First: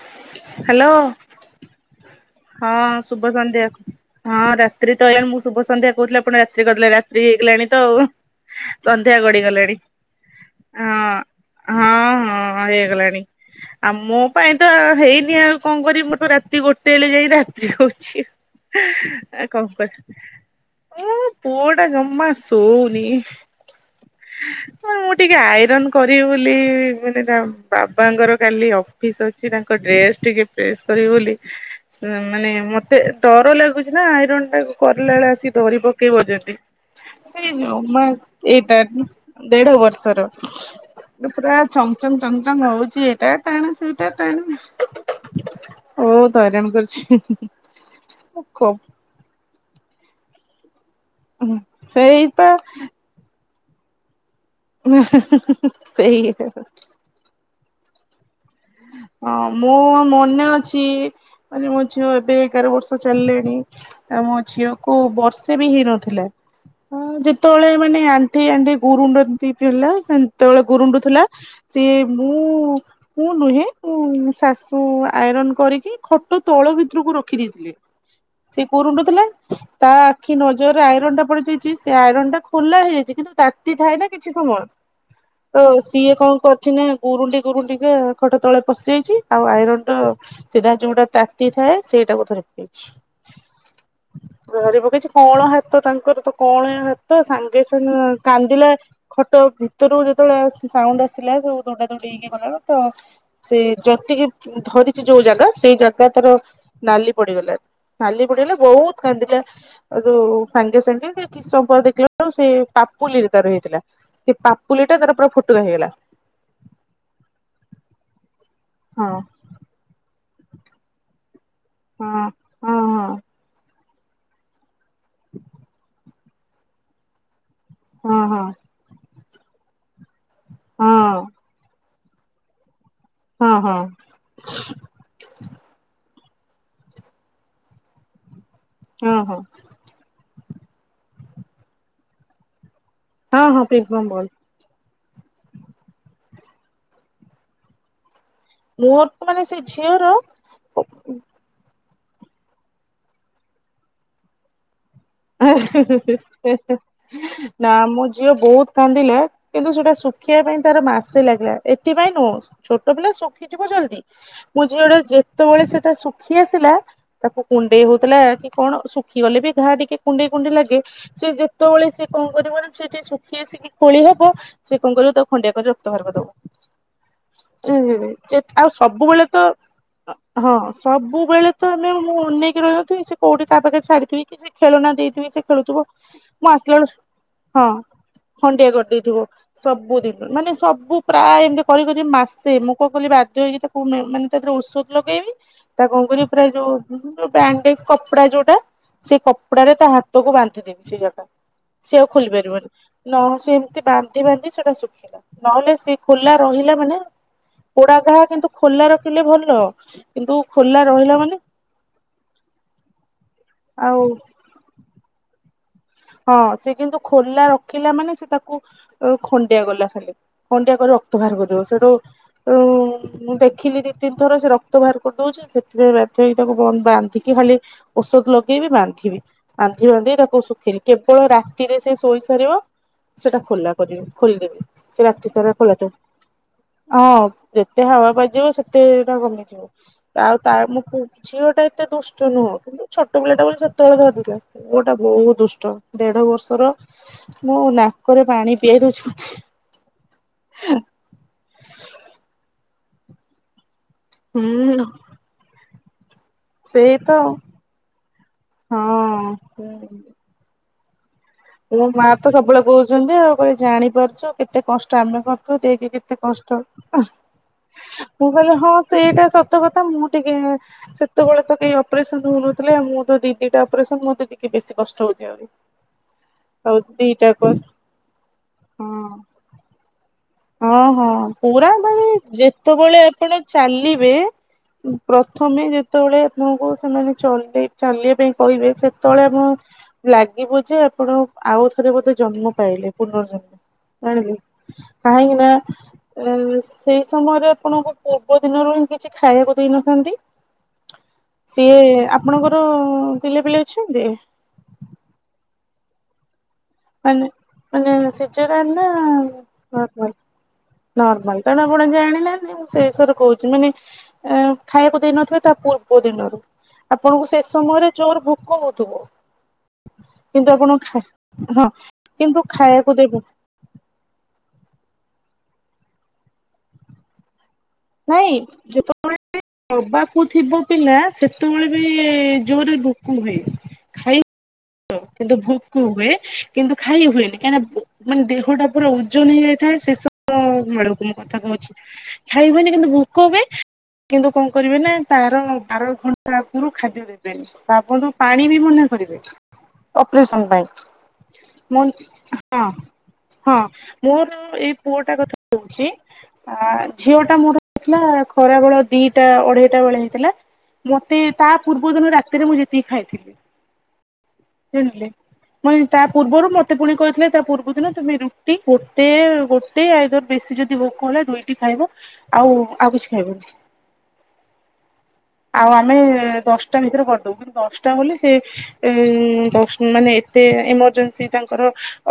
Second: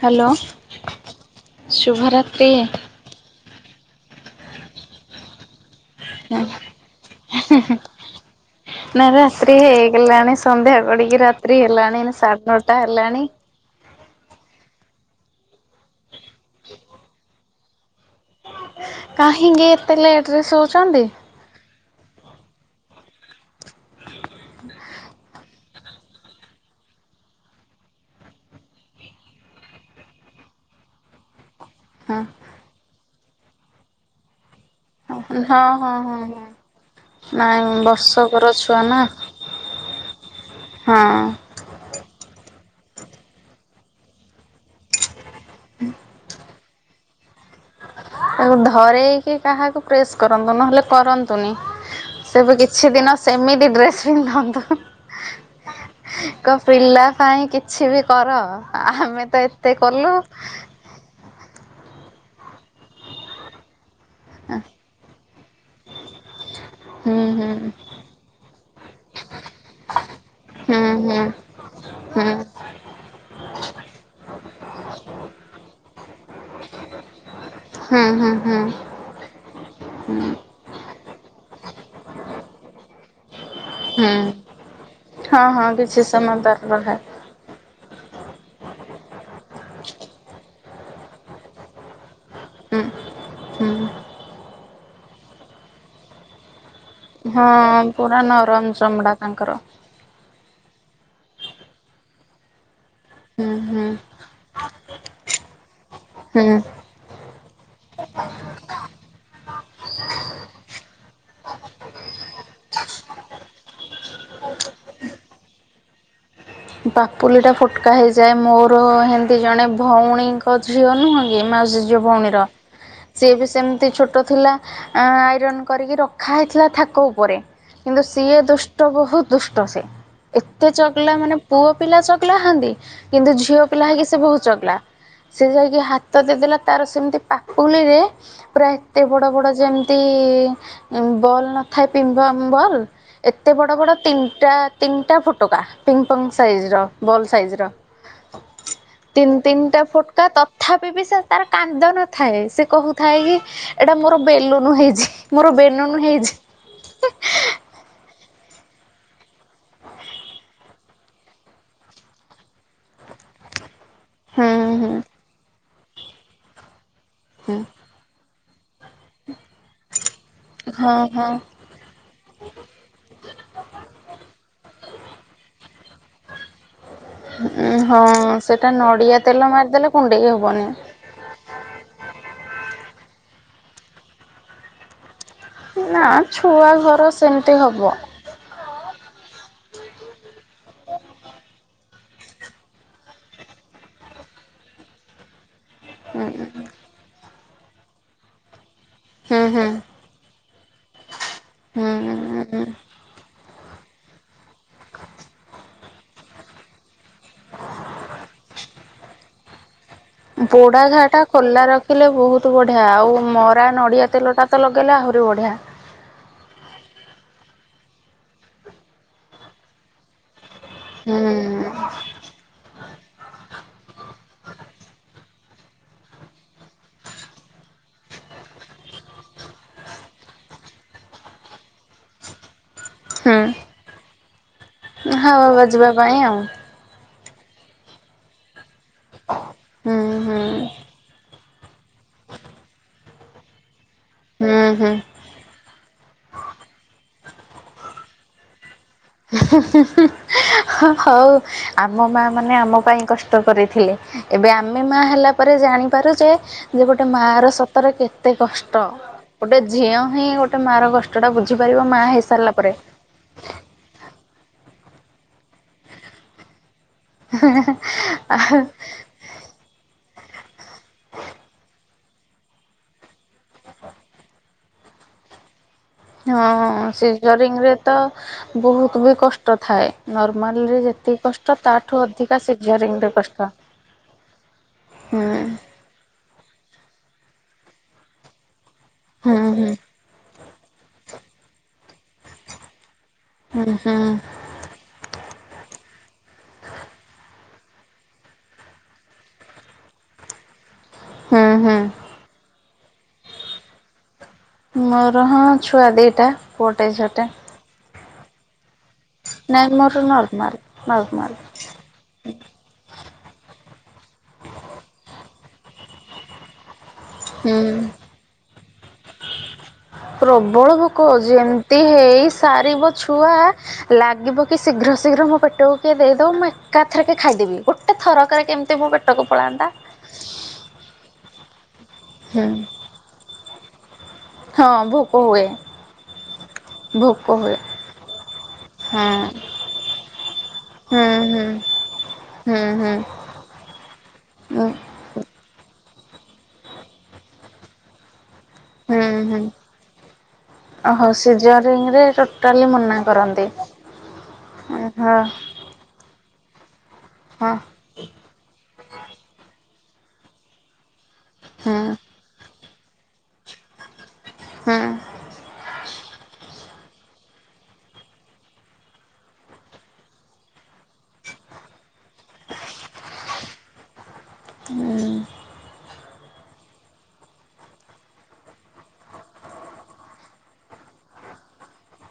Hello hello ଶୁଭରାତ୍ରୀ। ହଁ ଶୁଭ ସନ୍ଧ୍ୟା ହଁ ରାତ୍ରି ତ ଏଇଣେ ମୁଁ ଶୁଭ ସନ୍ଧ୍ୟା। କହୁଥିଲି ଆପଣ ରାତ୍ରି କହିଦେଲେ ରାତ୍ରି ହେଇଗଲାଣି ତ ଆଉ। ନା ସନ୍ଧ୍ୟା ଗଡି ରାତ୍ରି ଗଲାଣି ହେଇଗଲାଣି ସନ୍ଧ୍ୟା ହଁ ଗଡିକି ରାତ୍ରି ହଁ ହେଲାଣି ସାଢେ ହଁ ନଅଟା ହେଇଗଲାଣି। ହେଲାଣି। ଆଉ ମୋ ପାଇଁ ତ ହେଇନି ଆଉ କଣ କରିବି ମୁଁ ତ ରାତି ଗୋଟେ ହେଲେ ଯାଇ। ରାତ୍ରି ହଉଛି ଆ କାହିଁକି କଣ ଏତେ କରିବା ଲେଟ ରେ ଶୋଉଛନ୍ତି? ଆ। ପୁଅ ଟା ଜମା ଶୋଉନି ମାନେ ମୁଁ ଟିକେ ଆଇରନ୍। କରିବି ବୋଲି ମାନେ ତା ବାବାଙ୍କର କାଲି ଅଫିସ୍ ଅଛି ତାଙ୍କ ଡ୍ରେସ୍ ଟିକେ। ପ୍ରେସ୍ କରିବି ବୋଲି ହଁ ମାନେ ମତେ ଡର ଲାଗୁଛି ନା ଆଇରନ୍ ଟାକୁ। କରିଲା ବେଳେ ଆସି ହଁ ଧରି ହଁ ହଁ ପକେଇବ ଯଦି। ସେଇ ନାଇଁ ଯ ମା ବର୍ଷକର ଏଇଟା ଛୁଆ ନା ଦେଢ ବର୍ଷର ହଁ ପୁରା। ଚଙ୍ଗଚଙ୍ଗ ଚଙ୍ଗଚଙ୍ଗ ହଉଛି ଏଇଟା ଟାଣେ ସେଇଟା ଟାଣେ। ବହୁତ ହଇରାଣ କରୁଛି। ତାକୁ ଧରେଇକି କାହାକୁ ପ୍ରେସ୍ କରନ୍ତୁ ନହେଲେ କରନ୍ ନ୍ତୁନି ସେଇ ସେ ପା ବି କିଛି ଦିନ ସେମିତି ଡ୍ରେସ୍ ପିନ୍ଧନ୍ତୁ। ହୁଁ ହୁଁ ହୁଁ ହୁଁ କ ସେଇଆ। ପିଲା ପାଇଁ କିଛି ବି କର। ଆମେ ହଁ ତ ଏତେ ମୋ କଲୁ। ମନେ ଅଛି ମାନେ ମୋ ଝିଅ ଏବେ ଏଗାର ବର୍ଷ ଚାଲିଲାଣି। ଆ ମୋ ଝିଅକୁ ବର୍ଷେ ବି ହେଇନଥିଲା ଉଁ ହୁଁ ହୁଁ ଯେତେବେଳେ ମାନେ ଆ ଆଣ୍ଠେଇ ଆଣ୍ଠେଇ ଗୁରୁଣ୍ଡନ୍ତି ପିଲା ସେନ୍ତେ ବେଳେ ହୁଁ ଗୁରୁଣ୍ଡ ଥିଲା ହୁଁ ସିଏ ହୁଁ ମୁଁ। ମୁଁ ନୁହେଁ ମୁ ଶାଶୁ ଆଇରନ କରିକି ଖଟ ତଳ ଭିତରକୁ ରଖ ରଖି ଦେଇଥିଲେ ହୁଁ ହୁଁ ହୁଁ। ସେ ଗୁରୁଣ୍ଡୁ ଥିଲା ତା ଆଖି ନଜରରେ ଆଇରନ୍ ଟା ପଡିଯାଇଛି ସେ ଆଇରନ୍ ଟା ଖୋଲା ହେଇଯାଇଛି କିନ୍ତୁ। ତାତି ଥାଏ ନା ହୁଁ କିଛି ସମୟ ହଁ ତ ହଁ କିଛି ସିଏ ସମୟ କଣ କରିଛି ତାର ନା ରହେ ଗୁରୁଣ୍ଡି। ଗୁରୁଣ୍ଡି ‌କା ଖଟ ତଳେ‌। ପଶି ଯାଇଛି ଆଉ ଆଇରନ ଟା ‌ସିଧା ଯୋଉଟା ତାତି ଥାଏ ସେଇଟାକୁ ଧରି ହୁଁ ପକେଇଛି। ହୁଁ। ଧରି ପକେଇଛି କ‌ଁଅଳ ହାତ ତାଙ୍କର ତ କଁଅଳିଆ ହା ତ ସାଙ୍ଗେ ହଁ ସାଙ୍ଗେ ପୁରା କାନ୍ଦିଲା ନରମ ଚମଡା ଖଟ ତାଙ୍କର ଭି ଭତରୁ ଯେତେବେଳେ ସାଉଣ୍ଡ ଆସିଲା ସବୁ ଦୌଡ଼ା ଦୌଡି ହେଇକି ଗଲା ବେଳକୁ ତ ହୁଁ ସେ ହୁଁ ଯତିକି। ଧରିଛି ଯୋଉ ଜାଗା ସେଇ ଜାଗା ତାର ହୁଁ। ନାଲି ପଡିଗଲା ଣି। ନାଲି ପଡିଗଲା ବହୁତ କାନ୍ଦିଲା। ସୋଉଠୁ ସାଙ୍ଗେ ସାଙ୍ଗେ କିଛି ସମୟ ପରେ ଦେଖିଲା ବେଳକୁ ସେ ପାପୁଲିର ତାର ହେଇଥିଲା। ଏ ପାପୁଲି ଟା ତାର ପୁରା ଫୁଟୁକା ହେଇଗଲା। ପାପୁଲି ଟା ଫୋଟ୍ କା ହେଇଯାଏ, ମୋର ହଁ ହେମିତି ଜଣେ ଭୋଉଣୀଙ୍କ ଝିଅ ନୁହେଁ ଏ ମାଉସୀ ଝିଅ ହଁ ଭଉଣୀର, ସିଏ ବି ସେମ୍ତି ଛୋଟ ଥିଲା ଆଇରନ୍ କରିକି ର ଖା ହେଇଥିଲା ଥାକ ଉପରେ କିନ୍ତୁ ହଁ ହଁ ସିଏ ହଁ ଦୁଷ୍ଟ ବୋହୁତ୍ ଦୁଷ୍ଟ ସେ। ଏତେ ଚଗ୍ଲା ହଁ ମାନେ ପୁଅ ପିଲା ଚଗଲା ହୁଅନ୍ତି କିନ୍ତୁ ହଁ ଝିଅ ହଁ ହଁ ପିଲା ହେଇକି ସେ ବହୁତ ଚଗ୍ଲା। ସେ ଯାଇକି ହାତ ଦେଇଦେଲା ତାର ସେମତି ପାପୁଲିରେ ପୁରା ଏତେ ହଁ ବଡ ହଁ ବଡ ଯେମ୍ ତି ବଲ୍ ନଥାଏ ପିମ୍ ପମ ବଲ୍ ହଁ ଏତେ ହଁ ବଡ଼ ବଡ଼ ପ୍ରିଙ୍ଗମ୍ ବଲ୍ ତିନ୍ଟା ତିନ୍ଟା ଫୋଟକା ପିମ୍ ପମ୍ ସାଇଜ୍ ର ବଲ୍ ସାଇଜ୍ ର। ମୋର ତିନି ମାନେ ସେ ତିନିଟା ଝିଅର ଫୁଟକା ତଥାପି ବି ସେ ତାର କାନ୍ଦ ନଥାଏ ସେ କହୁଥାଏ କି ଏଟା ମୋର ବେଲୁନୁ ହେଇଛି। ମୋର ବେଲୁନୁ ହେଇଛି ନା ମୁ ଝିଅ ବୋହୁତ୍ କାନ୍ଦିଲା କିନ୍ତୁ ସେଟା ଶୁଖିବା ପାଇଁ ତାର ମାସେ ଲାଗିଲା ଏଥିପାଇଁ ନୁହଁ। ଛୋଟ ପିଲା ଶୁଖିଯିବ ଜଲ୍ଦି ମୋ ହୁଁ ହୁଁ ଝିଅଟା ଯେତେବେଳେ ସେଟା ଶୁଖି ଆସିଲା ତାକୁ ହୁଁ। କୁଣ୍ଡେଇ ହୋଉଥିଲା କି କଣ ଶୁଖିଗଲେ ବି ଘା ଟିକେ କୁଣ୍ଡେଇ କୁଣ୍ଡେଇ ଲାଗେ ହଁ ସେ ହଁ ଯେ ଯେତେବେଳେ ସିଏ କଁ କରିବ ସେଇଟି ଶୁଖି ସେ କୋଳି ହବ ସେ କଁ କରିବ ତାକୁ ଖଣ୍ଡିଆ କରି ରକ୍ତ ବାହାର କରିଦବ। ହଁ ଆଉ ସେଟା ନଡ଼ିଆ ସବୁବେଳେ ତେଲ ତ ମାରିଦେଲେ କୁଣ୍ଡେଇ ହଁ ହବନି। ସବୁବେଳେ। ତ ଆମେ ମୁଁ ଅନେଇକି ରହିନଥିବି ସେ କୋଉଠି କାହାପାଖରେ ଛାଡିଥିବି କି ସେ ଖେଳନା ଦେଇଥିବି ସେ ଖେଳୁଥିବ ନା ମୁଁ ଛୁଆ ଆସିଲା ବେଳୁ ଘର ସେମିତି ହଁ ହବ ହଣ୍ଡିଆ କରିଦେଇଥିବ। ସବୁଦିନରୁ ମାନେ ସବୁ ପ୍ରାୟ ଏମିତି କରି କରି ମାସେ ମୁଁ କଁ କଲି ବାଧ୍ୟ ହେଇକି ତା ମାନେ ତାରେ ଔଷଧ ଲଗେଇବି। ତା କଁ କରି ହୁଁ ପୁରା ଯୋଉ ବ୍ୟାଣ୍ଡେଜ୍ କପଡା ଯୋଉଟା ସେ କ ହୁଁ। ହୁଁ। ହାତକୁ ବାନ୍ଧିଦେବି ସେଇ ଜାଗା। ସେ ଆଉ ଖୋଲି ହୁଁ ପାରିବନି ନହ ସେ ଏମିତି ବାନ୍ଧି ବାନ୍ଧି ସେଟା ଶୁ ନହେଲେ ସିଏ ଖୋଲା ରହିଲା ମାନେ ପୋଡା ଘାଆ କିନ୍ତୁ ଖୋଲା ରଖିଲେ ଭଲ। କିନ୍ତୁ ଖୋଲା ବୋଡ଼ା ରହିଲା ଘାଆଟା ମାନେ ଖୋଲା ର ଖିଲେ ବୋହୁତ୍ ବଢ଼ିଆ ଆଉ ମରା ଆଉ ନଡ଼ିଆ ତେଲଟା ତ ଲଗେଇଲେ ଆହୁରି ବଢ଼ିଆ। ହଁ ସେ କିନ୍ତୁ ଖୋଲା ରଖିଲା ମାନେ ସେ ତାକୁ ଖଣ୍ଡିଆ ଗଲା ଖଣ୍ଡିଆ ରକ୍ତ ହୁଁ ବାହାର କରିବ ସେଇଟୁ ଉଁ ମୁଁ ଦେଖିଲି ଦି ତିନିଥର ସେ ରକ୍ତ ବାହାର କରିଦୋଉଚି ସେଥିପାଇଁ ବାଧ୍ୟ ହେଇକି ତାକୁ ବାନ୍ଧିକି ଖାଲି ଔଷଧ ଲଗେଇବି ବାନ୍ଧିବି ବାନ୍ଧି ବାନ୍ଧି ତାକୁ ସୁ କେବଳ ରାତିରେ ସେ ଶୋଇ ସାରିବ ସେଟା ଖୋଲା ହୁଁ କରିବି ଖୋଲିଦେବି। ସେ ହାୱା ରାତିସାରା ଖୋଲା ଥାଉ ବାଜିବା ପାଇଁ ଆଉ ହଁ ଯେତେ ହାୱା ବାଜିବ ସେ ତେ ଏଟା କମିଯିବ ହୁଁ ଆଉ ହୁଁ। ତା ମୁଁ ଝିଅ ଟା ଏତେ ଦୁଷ୍ କଁ ନୁହଁ ଛୋଟ ପିଲାଟା ବୋଲି ସେତେବେଳେ ଧରିବେ ହୁଁ ପୁଅଟାଟା ହୁଁ। ବୋହୁତ୍ ଦୁ କଁ ଦେଢ ବର୍ଷର ମୋଁ ନାକରେ ପାଣି ପିଆଇ ଦେଉଚି। ହୋଉ ଆମ ମା ମାନେ ଆମ ପାଇଁ କଷ୍ଟ କରିଥିଲେ। ଏବେ ଆମେ ହୁଁ। ମା ହେଲା ପରେ ଜାଣିପାରୁ ଯେ ଯେ ସେଇ ଗୋଟେ ତ ମାଆର ସତରେ କେତେ କଷ୍ଟ ହଁ। ଗୋଟେ ଝିଅ ହିଁ ଗୋଟେ ମାଆର କଷ୍ଟଟା ମୋ ବୁଝିପାରିବ ମା ମାଆ ତ ହେଇସାରିଲା ସବୁବେଳେ ପରେ। ଆଉ ଜାଣିପାରୁଚୁ କେତେ କଷ୍ଟ ଆମେ କଁ ଦେଇକି କେତେ କଷ୍ଟ, ମୁଁ କହିଲି ହଁ ସେଇଟା ସ ତ କଥା ମୁଁ ଟିକେ ସେତେବେଳେ ତ କେହି ଅପରେସନ୍ ହୋଉନଥିଲା ଆଉ ମୁଁ ତ ଦି ଦିଟା ଅପରେସନ୍ ମୋତେ ଟିକେ ବେଶୀ କଷ୍ଟ ହୋଉଚି ଆଉ। ହଁ ଦିଟା କ ସିଜରିଂରେ ତ ହଁ ବୋହୁତୁ ବି କଷ୍ଟ ଥାଏ। ନର୍ମାଲରେ ହଁ ହଁ ଯେତିକି କଷ୍ଟ ପୁରା ତାଠୁ ମାନେ ଅଧିକା ସିଜରିଂ ଯେତବେଳେ ରେ କଷ୍ଟ। ଆପଣ ଚାଲିବେ ହୁଁ ପ୍ରଥମେ ଯେତବେଳେ ଆପଣଙ୍କୁ ସେମାନେ ଚଲେଇ ଚାଲିବା ପାଇଁ କହିବେ ସେ ତଳେ ହୁଁ ଆମ ହୁଁ ଲାଗିବ ଯେ ଆପଣ ଆଉଥରେ ବୋଧେ ଜନ୍ମ ପାଇଲେ ପୁନର୍ ହୁଁ ହୁଁ କାହିଁକି ନା ଏ ସେଇ ସମୟରେ ଆପଣଙ୍କୁ ପୂର୍ବ ଦିନରୁ ହିଁ କିଛି ଖାଇବାକୁ ଦେଇନଥାନ୍ତି। ହୁଁ ହୁଁ। ସିଏ ଆପଣଙ୍କର ପିଲା ପିଲି ଅଛନ୍ତି? ମୋର ହଁ ଛୁଆ ଦିଟା ପୁଅଟେ ମାନେ ଝିଅଟେ। ମାନେ ସିଜରାନ ନା। ନର୍ମାଲ ନର୍ମାଲ ତେଣୁ ଆପଣ ଜାଣି ନାହାନ୍ତି ସେ ବିଷୟରେ କହୁଛି ମାନେ ଆଁ ଖାଇବାକୁ ଦେଇନଥିବେ ତା ପୂର୍ବ ଦିନରୁ। ଆପଣଙ୍କୁ ସେ ହୁଁ ସମୟରେ ଜୋର ଭୋକ ହଉଥିବ କିନ୍ତୁ ଆପଣ ଖା ହଁ ଯେମିତି ହେଇ କିନ୍ତୁ ସାରିବ ଖାଇବାକୁ ଦେବେ ଛୁଆ। ଲାଗିବ କି ଶୀଘ୍ର ଶୀଘ୍ର ମୋ ପେଟକୁ କିଏ ଦେଇଦେବ ମୁଁ ଏକାଥେରେକ ଖାଇଦେବି ଗୋ ଟେ ଥରକରେ କେମିତି ମୋ ପେଟକୁ ପଳାନ୍ତା। ଉ ଥିବ ପିଲା ସେତେବେଳେ ବି ହୁଁ ଜୋରରେ ଭୋକ ହୁଏ ଖାଇ। ହଁ ଭୋକ କିନ୍ତୁ ହୁଏ ଭୋକ ହୁଏ କିନ୍ତୁ ଖାଇ ଭୋକ ହୁଏନି କାହିଁ ହୁଏ ନା ମାନେ ଦେହ ଟା ପୁରା ହୁଁ ଉଜନ ହେଇଯାଇଥାଏ ସେସବ ବେଳକୁ ମୁଁ କଥା ହୁଁ କହୁଛି। ହୁଁ ହେବନି କିନ୍ତୁ ହୁଁ ଭୋକ ହୁଏ କିନ୍ତୁ କଣ ହୁଁ ହୁଁ କରିବେ ପାଁ ତାର ବାର ଘଣ୍ଟା ଆଗୁରୁ ଖାଦ୍ୟ ଦେବେନି ତ ଆପଣୁ ପାଣି ବି ମନା ହୁଁ କରିବେ। ହୁଁ ଅପରେସନ ପାଇଁ ଓହୋ ମୁଁ ସିଜରିଙ୍ଗରେ ଟୋଟାଲି ହଁ ମନା କରନ୍ତି ହଁ। ମୋର ଏଇ ହଁ ପୁଅଟା ହଁ କଥା କହୁଛି ଆ ଝିଅ ଟା ହଁ ମୋର। ଥିଲା ଖରାବେଳ ଦିଟା ଅଢେଇଟା ବେଳେ ହେଇଥିଲା। ମତେ ତା ହୁଁ ପୂର୍ବ ଦିନ ରାତିରେ ମୁଁ ଯେତିକି ଖାଇଥିଲି ହୁଁ ଜାଣିଲେ। [unintelligible] ତା ପୂର୍ବରୁ ମତେ ପୁଣି କହିଥିଲେ ତା ପୂର୍ବ ଦିନ ତମେ ରୁଟି ଗୋଟେ ଗୋ ଟେ ଆଇଦର ବେଶୀ ଯଦି ଭୋକ ହେଲା ଦୁଇଟି ଖାଇବ ଆଉ ଆଉ କିଛି ଖାଇବନି। ହୁଁ। ଆଉ ଆମେ ଦଶଟା ଭିତରେ କରିଦବୁ କିନ୍ତୁ ଦଶଟା ବୋଲି ସେ। ଏ ନ ଦଶ ଉଁ ମାନେ ଏତେ ଏମର୍ଜନ୍ସି ତାଙ୍କର।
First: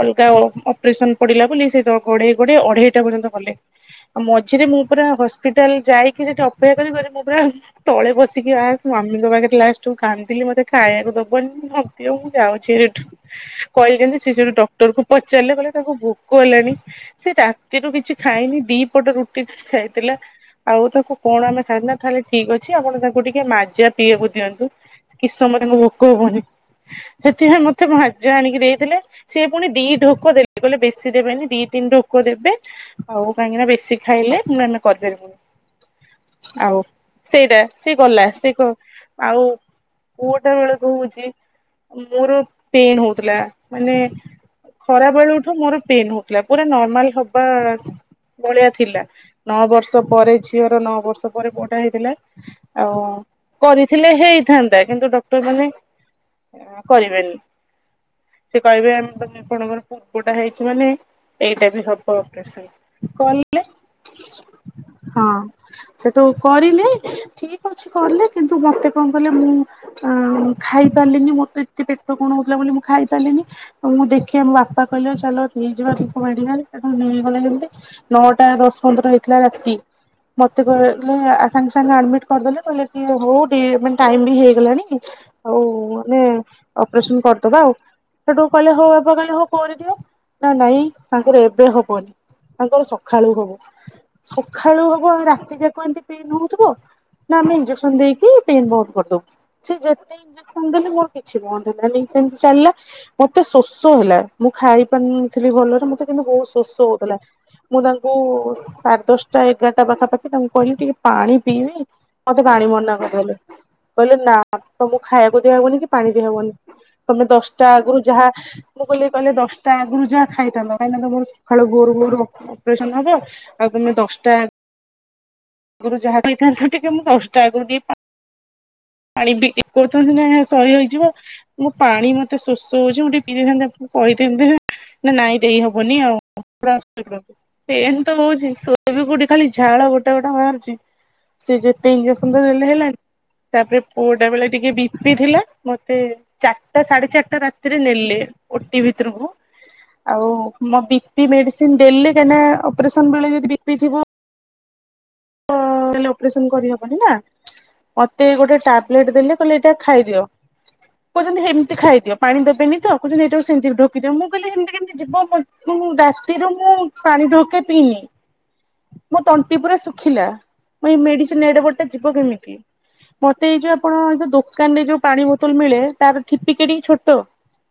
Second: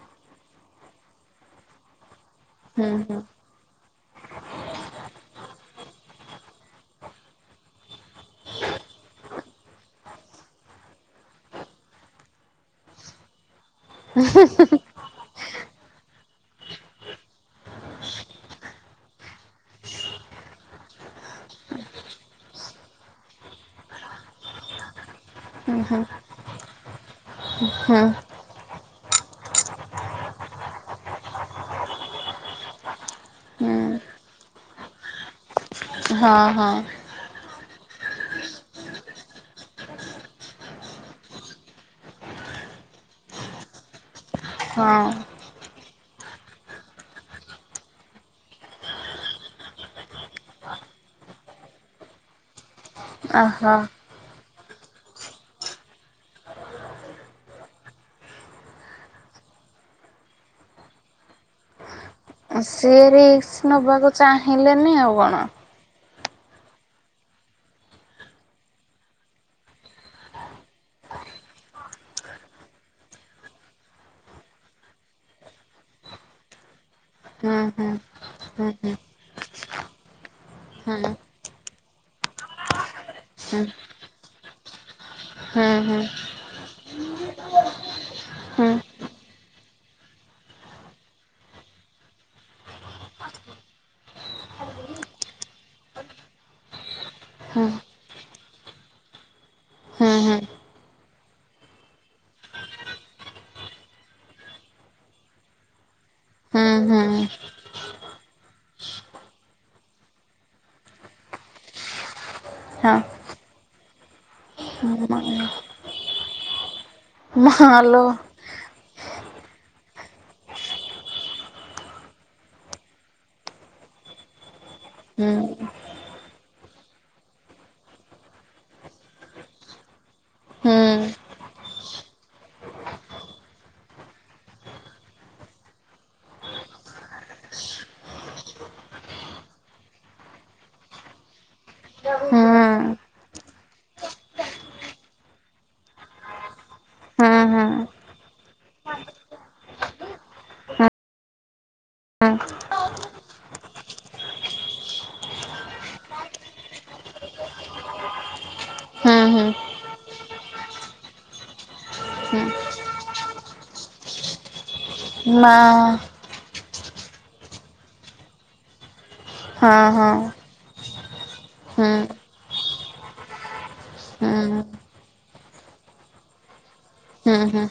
ଅଲଗା ଅ-ଅପରେସନ ପଡିଲା ବୋଲି ସେ ତ ଗୋଡେଇ ଗୋଡେଇ ହୁଁ ଅଢେଇଟା ହୁଁ ପର୍ଯ୍ୟନ୍ତ କଲେ ଆ ମୋ ମଝିରେ ମୁଁ ପୁରା ହସ୍ପିଟାଲ ଯାଇକି ସେଠି ଅପେକ୍ଷା କରି କରି ମୁଁ ପୁରା। ତଳେ ବସିକି ଆସ ମାମିଙ୍କ ପାଖରେ ଲାଷ୍ଟ କୁ କାନ୍ଦିଲି ମତେ ଖାଇବାକୁ ଦବନି ନ ଦିଅ ମୁଁ ଯାଉଛି ଏଠୁ। କହିଲି ଯେମିତି ସିଏ ସେଇଠୁ ଡକ୍ଟରକୁ। ପଚାରିଲେ କହିଲେ ତାକୁ ଭୋକ ହେଲାଣି ସେ ରାତିରୁ କିଛି ଖାଇନି ଦି ପଟ ରୁ ଟି ଖାଇଥିଲା। ଆଉ ତାକୁ କଣ ଆମେ ଖାଇଲୁ ନା ତାହେଲେ ଠିକ ଅଛି ଆପଣ ତାକୁ ଟିକେ ମାଜା ପିଇବାକୁ ଦିଅନ୍ତୁ। କି ସମୟ ତାଙ୍କୁ ହୁଁ ହୁଁ ହୁଁ ଭୋକ ହବନି ସେଥିପାଇଁ ମତେ ମାଜା ଆଣିକି ଦେଇଥିଲେ। ସିଏ ପୁଣି ଦି ଢୋକ ଦେଲେ କହିଲେ ବେଶୀ ଦେବେନି ଦି ତିନି ଢୋକ ଦେବେ ଆଉ କାହିଁକି ନା ବେଶୀ। ଖାଇଲେ ମେ ମେ କରିପାରିବୁନି ହଁ ଆଉ। ହଁ ସେଇଟା ସିଏ ଗଲା ସେ କ ଆଉ ପୁଅଟା ବେଳକୁ ହଉଛି। ମୋର ପେନ୍ ହଉଥିଲା ମାନେ। ଖରା ହଁ ବେଳୁଠୁ ମୋର ପେନ ହଉଥିଲା ପୁରା ନର୍ମାଲ ହବା ଭଳିଆ। ଥିଲା ନଅ ବର୍ଷ ପରେ ଝିଅର ନଅ ବର୍ଷ ପରେ ପୁଅଟା ହେଇଥିଲା। ଆଉ ଓହୋ କରିଥିଲେ ହେଇଥାନ୍ତା କିନ୍ତୁ ଡକ୍ଟର ମାନେ ଅଁ କରିବେନି। ସେ କହିବେ ତମ ଆପଣଙ୍କର ପୂର୍ବଟା ହେଇଛି ମାନେ ଏଇଟା ବି ହ ଉଁ ସିଏ ରିକ୍ସ ନବାକୁ ଚାହିଁଲେନି ଆଉ ହଁ କଣ। ସେଠୁ କରିଲେ ଠିକ ଅଛି କଲେ କିନ୍ତୁ ମତେ କଣ କଲେ ମୁଁ। ଆ ମ ଖାଇ ପାରିଲିନି ମୋତେ ଏତେ ପେଟ କଣ ହଉଥିଲା ବୋଲି ମୁଁ ଖାଇ ପାରିଲିନି। ଆଉ ମୁଁ ଦେଖିଆ ମୋ ବାପା କହିଲେ ଚାଲ ନେଇଯିବା ତାକୁ ମେଡିକାଲ ତାକୁ ନେଇଗଲେ ହୁଁ ଯେମିତି। ହୁଁ ନଅଟା ଦଶ ହୁଁ ପନ୍ଦର ହେଇଥିଲା ରାତି। ମୋତେ ହୁଁ ହୁଁ କହିଲେ ଆ ସାଙ୍ଗେ ସାଙ୍ଗେ ଆଡ଼ମିଟ କରିଦେଲେ କହିଲେ କି ଓହୋ ହୁଁ ଡି ହୁଁ ମାନେ ଟାଇମ ବି ହେଇଗଲାଣି। ଆଉ ହୁଁ ହୁଁ ମାନେ ହୁଁ। ଅପରେସନ କରିଦବା ଆଉ। ସେଠୁ କହିଲେ ହଉ ବାପା କହିଲେ ହଉ କରିଦିଅ ନା ନାଇଁ ତାଙ୍କର ଏବେ ହବନି। ତାଙ୍କର ସଖାଳୁ ହବ ସଖାଳୁ ହବ ରାତି ଯାକ ଏମିତି ପେନ୍ ହଉଥିବ। ନା ଆମେ ହୁଁ ଇଞ୍ଜେକ୍ସନ ଦେଇକି ପେନ ବନ୍ଦ କରିଦବୁ ସେ ହୁଁ ଯେତେ। ହୁଁ ଇଞ୍ଜେକ୍ସନ ଦେଲେ ମୋର କିଛି ବନ୍ଦ ହେଲାନି ସେମିତି ଚାଲିଲା। ମତେ ଶୋଷ ହେଲା ମୁଁ ଖାଇପାରୁନଥିଲି ଭଲରେ ମତେ କିନ୍ତୁ ବହୁତ ହୁଁ ହଁ ହ୍ୟାଲୋ। ହୁଁ ହୁଁ ହୁଁ ହୁଁ ହୁଁ। ଶୋଷ ହୁଁ ହୁଁ ହୁଁ ହଉଥିଲା। ମୁଁ ତାଙ୍କୁ ସାଢେ ଦଶଟା ଏଗାରଟା ପାଖାପାଖି ତାଙ୍କୁ କହିଲି ଟିକେ ପାଣି ପିଇବି। ମତେ ପାଣି ମନା କରିଦେଲେ କହିଲେ ନା ତମକୁ ଖାଇବାକୁ ହୁଁ ଦିଆହବନି କି ପାଣି ଦିଆହବନି। ତମେ ମା ଦଶଟା ହଁ ଆଗରୁ ହଁ ଯାହା ମୁଁ କହିଲି କହିଲେ ଦଶଟା ଆଗରୁ ଯାହା ଖାଇଥାନ୍ତ କାହିଁକି ନା ତମର ସକାଳୁ ଭୋରୁ ଭୋରୁ ପ୍ରେ ସନ୍ ହବ ଆଉ ତମେ ଦଶଟା ହୁଁ। ଗୁରୁ ଯାହା କହିଥାନ୍ତ ଟିକେ ମୁଁ ଦଶଟା ଆଗରୁ ଟିକେ ପା ପାଣି ବିକି କହୁଚନ୍ତି ନା ସହି ହୁଁ ହେଇଯିବ। ମୁଁ ପାଣି ମତେ ଶୋଷ ହଉଚି ମୁଁ ଟିକେ ପିଇଦେଇଥାନ୍ତି ଆପଣଙ୍କୁ। [unintelligible] ନା ନାଇଁ ଦେଇ ହବନି ଆଉ ପୁରା ଶୋଇବାକୁ। ଏଇଆ ହିତ ହଉଚି ସୋଇବିକୋଉଠି ଖାଲି ଝାଳ ଗୋଟା ଗୋଟା ବାହାରୁଛି। ସେ ଯେତେ ଇନ୍‌ଜେକ୍ସନ ତ ଦେଲେ ହେଲାନି। ତାପରେ ପୁଅଟା ବେଳେ ଟିକେ ବି ପି ଥିଲା ମତେ। ଚାରିଟା ସାଢେ ଚାରିଟା ହୁଁ ରାତିରେ ନେଲେ ଓଟି ଭିତୁରୁକୁ। ଆଉ ମୋ ବି ପି ମେଡିସିନ ଦେଲେ କାଇହିଁକିନା ଅପରେସନ ବେଳେ ଯଦି ବି ପି ଥିବ। ନହଲେ ଅପ୍ରେସନକରିହବନି ନା ମତେ ଗୋଟେ ଟାବଲେଟ ଦେଲେ କହିଲେ ଏଇଟା ଖାଇଦିଅ। କହୁଛନ୍ତି ହେମିତି ଖାଇଦିଅ ପାଣି ଦେବେନି ତ କହୁଛନ୍ତି ଏଇଟାକୁ ସେମିତି ଢେକ କି ଦିଅ ମୁଁ କହିଲି ହେମିତି କେମିତି ଯିବ ମୁଁ ରାତିରୁ ମୁଁ ପାଣି ଢ଼ୋକେ ପିଇନି। ମୋ ତଣ୍ଟି ପୁରା ଶୁଖିଲା ମୁଁ ଏଇ ମେଡିସିନ ଏଡେ ବଡଟେ ଯିବ କେମିତି। ମତେଇ ଯୋଉ ଆପଣଉ ଦୋକାନରେ ଯୋଉ ପାଣି ବୋତଲ ମିଳେ ତାରଠିପି କେଡ଼ିକି ଛୋଟ ଟୋ ହୁଁ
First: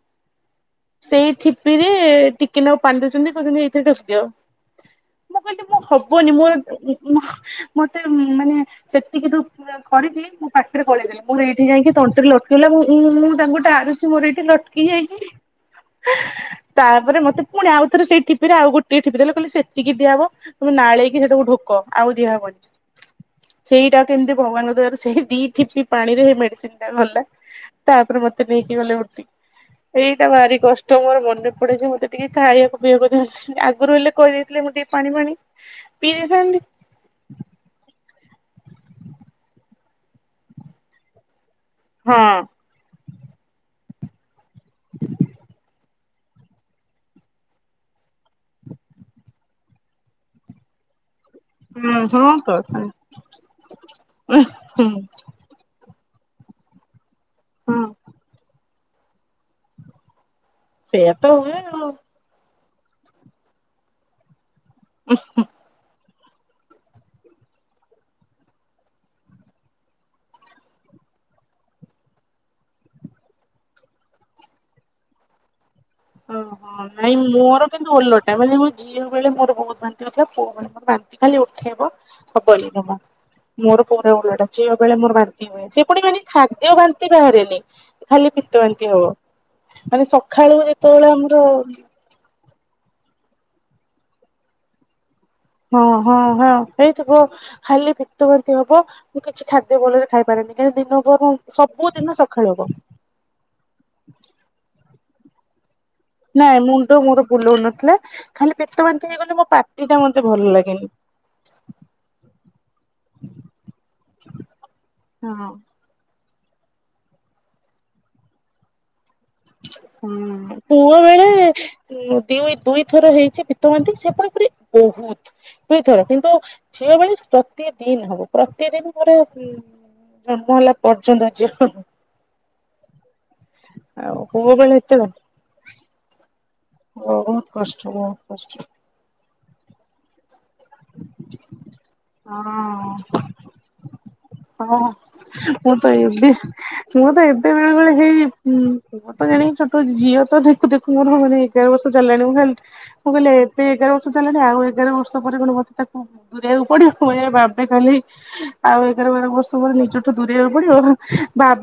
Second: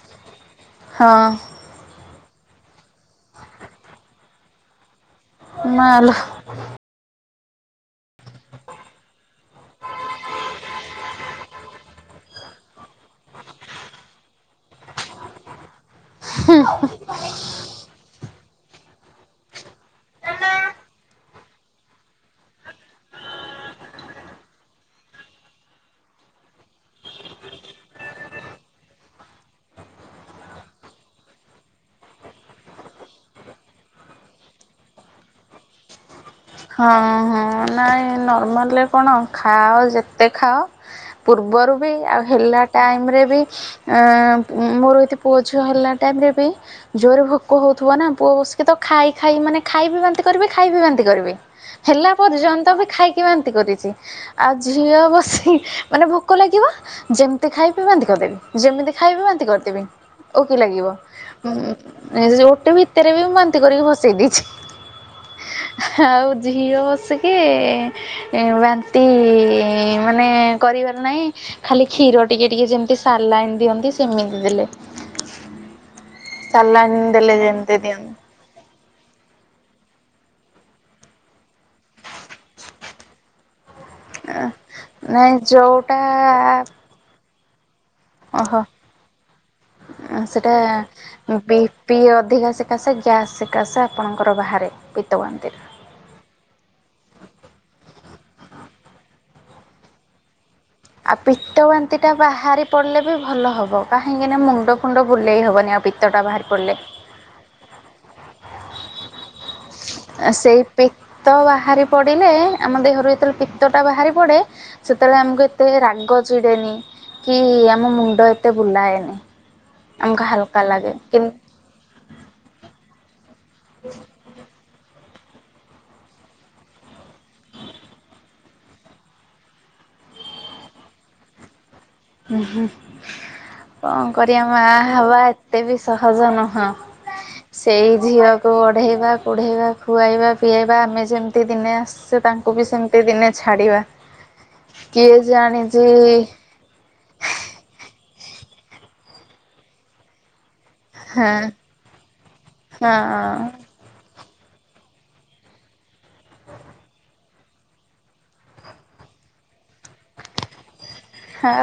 ହଁ ସେଇଠି ପିରେ ଟିକେ ନାକୁ ପାଣି ଦଉଚନ୍ତି କହୁଛନ୍ତି ଏଇଥିରେ ଢ଼ୋକି ଦିଅ। ମୁଁ କହିଲି ମୁଁ ମାଲୋ ହବନି ମୋର ମୋ ମତେ ମାନେ ସେତିକି ରୁ କରିକି ମୁଁ ପାଟିରେ ଗଳେଇେଲି ମୋର ଏଇଠି ଯାଇକି ତଣ୍ଟିରେ ଲଟିଗଲା ମୁଁ ଉଁ ଉଁ ତାଙ୍କୁ ଟାଣୁଚି ମୋର ଏଇଠି ଲଟ୍ କି ଯାଇଚି। ତାପ ରେ ମତେ ପୁଣି ଆଉ ଥରେ ସେ ଠିପିରେ ଆଉ ଗୋଟିଏ ଠିପି ଦେଲେ କହିଲେ ସେତିକି ଦିଆହବ। ତମେ ନାଳେଇକି ସେଟାକୁ ଢୋକ ଆଉ ଦିଆ ହବନି। ସେଇଟା କେମିତି ଭଗବାନଙ୍କ ଦୟାରୁ ସେଇ ଦିଇ ଠିପି ପାଣି ରେ ହେଇ ମେଡିସିନ ଟା ଗଲା। ତାପରେ ମତେ ନେଇକି ଗଲେ ଓଟିକି। ହେଇଟା ଭାରି କଷ୍ଟ ମୋର ମନେ ପଡେ ଯେ ମତେ ଟିକେ ଖାଇବାକୁ ପିଇବାକୁ ଦେଲେନି ଆଗରୁ ହେଲେ କହିଦେଇଥିଲେ ମୁଁ ଟିକେ ପାଣି ପାଣି ପିଇ ଦେଇଥାନ୍ତି। ହଁ, ହଁ, ନାଇଁ ନର୍ମାଲେ। କଣ ଖାଅ ଯେତେ ଖାଅ ପୂର୍ବରୁ ବି ଆଉ ହଁ। ହେଲା ଟାଇମରେ ବି। ଆଁ ମୋର ଏତେ ପୁଅ ଝିଅ ହେଲା ଟାଇମ ରେ ବି ଜୋରେ ଭୋକ ହଉଥିବ ନା ପୁଅ ବଷକେ ତ ଖାଇ ଖାଇ ମାନେ ଖାଇବି ବାନ୍ତି କରିବେ ଖାଇବି ବାନ୍ତି କରିବେ। ହୁଁ ହେଲା ହଁ ତ ପର୍ଯ୍ୟନ୍ତ ସେ ବି ଖାଇକି ବାନ୍ତି କରିଚି ଆଉ ହୁଁ ଝିଅ ବସି ମାନେ ଭୁ କ ଲାଗିବ ଯେମିତି ହଁ ଖାଇବି ବାନ୍ତିକରିଦେବି ଯେମିତି ଖାଇବି ବାନ୍ତିକରିଦେବି। ଓ କି ଲାଗିବ ସେଇଆ ତ ହୁଏ ଆଉ। ଓଟି ଭିତରେ ବି ମୁ ବାନ୍ତି କରିକି ଭସେଇ ଦେଇଛି। [inaudible] ଆଉ ଝିଅ ବସିକି ଏ ବାନ୍ତି ମାନେ କରିବାର ନାହିଁ। ଖାଲି କ୍ଷୀର ଟିକେ ଟିକେ ଯେମିତି ସାଲାଇନ୍‌ଦିଅନ୍ତି ସେମିତି ଦେଲେ। ଓହୋ ସାଲାଇନ୍ ନାଇଁ ଦେଲେ ମୋର ଯେମିତି କିନ୍ତୁ ଦିଅନ୍ତି ଓଲଟା। ନାଇଁ ମାନେ ମୋ ଝିଅ ବେଳେ ମୋର ବହୁତ ବାନ୍ତି ହୋଉଥିଲା ପୁଅ ବଳେ ମୋର ବାନ୍ତି ଖାଲି ଉଠେଇବ। ହବନି ଜମା। ମୋର ପୁରରା ଓଲଟା ଝିଅ ବେଳେ ମୋର ନାଇଁ ବାନ୍ତି ହୁଏ ସେ ଯୋଉଟା ପୁଣି ମାନେ ଖାଦ୍ୟ ବାନ୍ତି ବାହରେନି। ଖାଲି ଓହୋ ପିତବାନ୍ତିହବ ମାନେ ସେଟା ସଖାଳୁ ବି ପି ଅଧିକା ସେକାଶ ଗ୍ୟାସ୍ ସେକାଶ ଆପଣଙ୍କର ବାହାରେ ପିତବାନ୍ତି ଟା। ହଁ ହଁ ହଁ ହେଇଥିବ ଖାଲି ପିତ୍ ବାନ୍ତି ହବ ମୁଁ କିଛି ଖାଦ୍ୟ ଭଲରେ ଖାଇପାରିନି। ଏଦିନ ଆଉ ପରୁ ପିତ୍ତ ସବୁ ବାନ୍ତିଟା ଦିନ ସଖାଳେ ବାହାରି ହବ। ପଡ଼ିଲେ ବି ଭଲ ହବ କାହିଁକିନା ମୁଣ୍ଡ ଫୁଣ୍ଡ ବୁଲେଇ ହବ ନିହାତି ନା ମୁଣ୍ଡ ମୋର ବୁଲଉ ନଥିଲା ଖାଲି ପିତ ବାନ୍ତି ହେଇଗଲେ ମୋ ପା ସେଇ ପିତ୍ତ ବାହାରି ପଡ଼ିଲେ ଆମ ଦେହରୁ ଏତରେ ପିତ୍ତଟା ବାହାରି ପଡ଼େ ସେତେବେଳେ ଆମକୁ ହଁ ଏତେ ରାଗ ଚିଡେନି କି ଆମ ମୁଣ୍ଡ ଏତେ ବୁଲାଏନି। ଆମକୁ ହୁଁ ହାଲକା ଲାଗେ ପୁଅ ବେଳେ କିନ୍ତୁ ଦି ଦି ଦୁଇ ଥର ହେଇଛି ପିତ୍ତବାନ୍ତି ସେତାପରି ବହୁତ। ଦିଇଥର କିନ୍ତୁ ଛିଅ ବଳେ ପ୍ରତିଦିନ ହବ ପ୍ରତିଦିନ ପରେ ହୁଁ ନ କମୀଲା ପର୍ଯ୍ୟନ୍ତ ଜୀଅ ହୁଁ ହୁଁ ହୁଁ ଅ ଆଉ କରିବା ପୁଅ ମା ବେଳେ ଏତେ ହେବା ଏତେ ବି ସହଜ ନୁହଁ। ବହୁତ କଷ୍ଟ ସେଇ ବହୁତ ଝିଅକୁ କଷ୍ଟ। ଅଢେଇବା ପଢ଼େଇବା, ଖୁଆଇବା, ପିଏବା ଆମେ ଯେମତି ଦିନେ ଆସ ସେ ତାଙ୍କୁ ବି ହଁ ସେମତି ଦିନେ ଛାଡିବା, ହଁ କିଏ ମୁଁ ତ ଜାଣିଚି ଏବେ ମୁଁ ତ ଏବେ ବେଳେ ବେଳେ ହେଇ ପୁଅ ତ ଜାଣିକି ଛୋଟ ଝିଅ ତ ଦେ ଦେଖୁଁ ମୋର ହଁ [unintelligible] ଏଗାର ବର୍ଷ ଚାଲିଲାଣି, ମୁ ଖାଲି ହଁ ମୁଁ କଲି ଏବେ ଆଉ ଏଗାରବର୍ଷ ପଚାଲାଣି ଆଉ ଏଗାର ବର୍ଷ ପରେ କଣ ମୋତେ ତାକୁ ଦୂରାଇଆକୁ ପଡ଼ିଅ ମୁଁ ଏ ବାଧେ କଲି ଆଉ ଏଗାର ବେଳେ ବର୍ଷ ପରେ ନିଜଠୁ ଦୂରେଇବା ପଡିବ ବା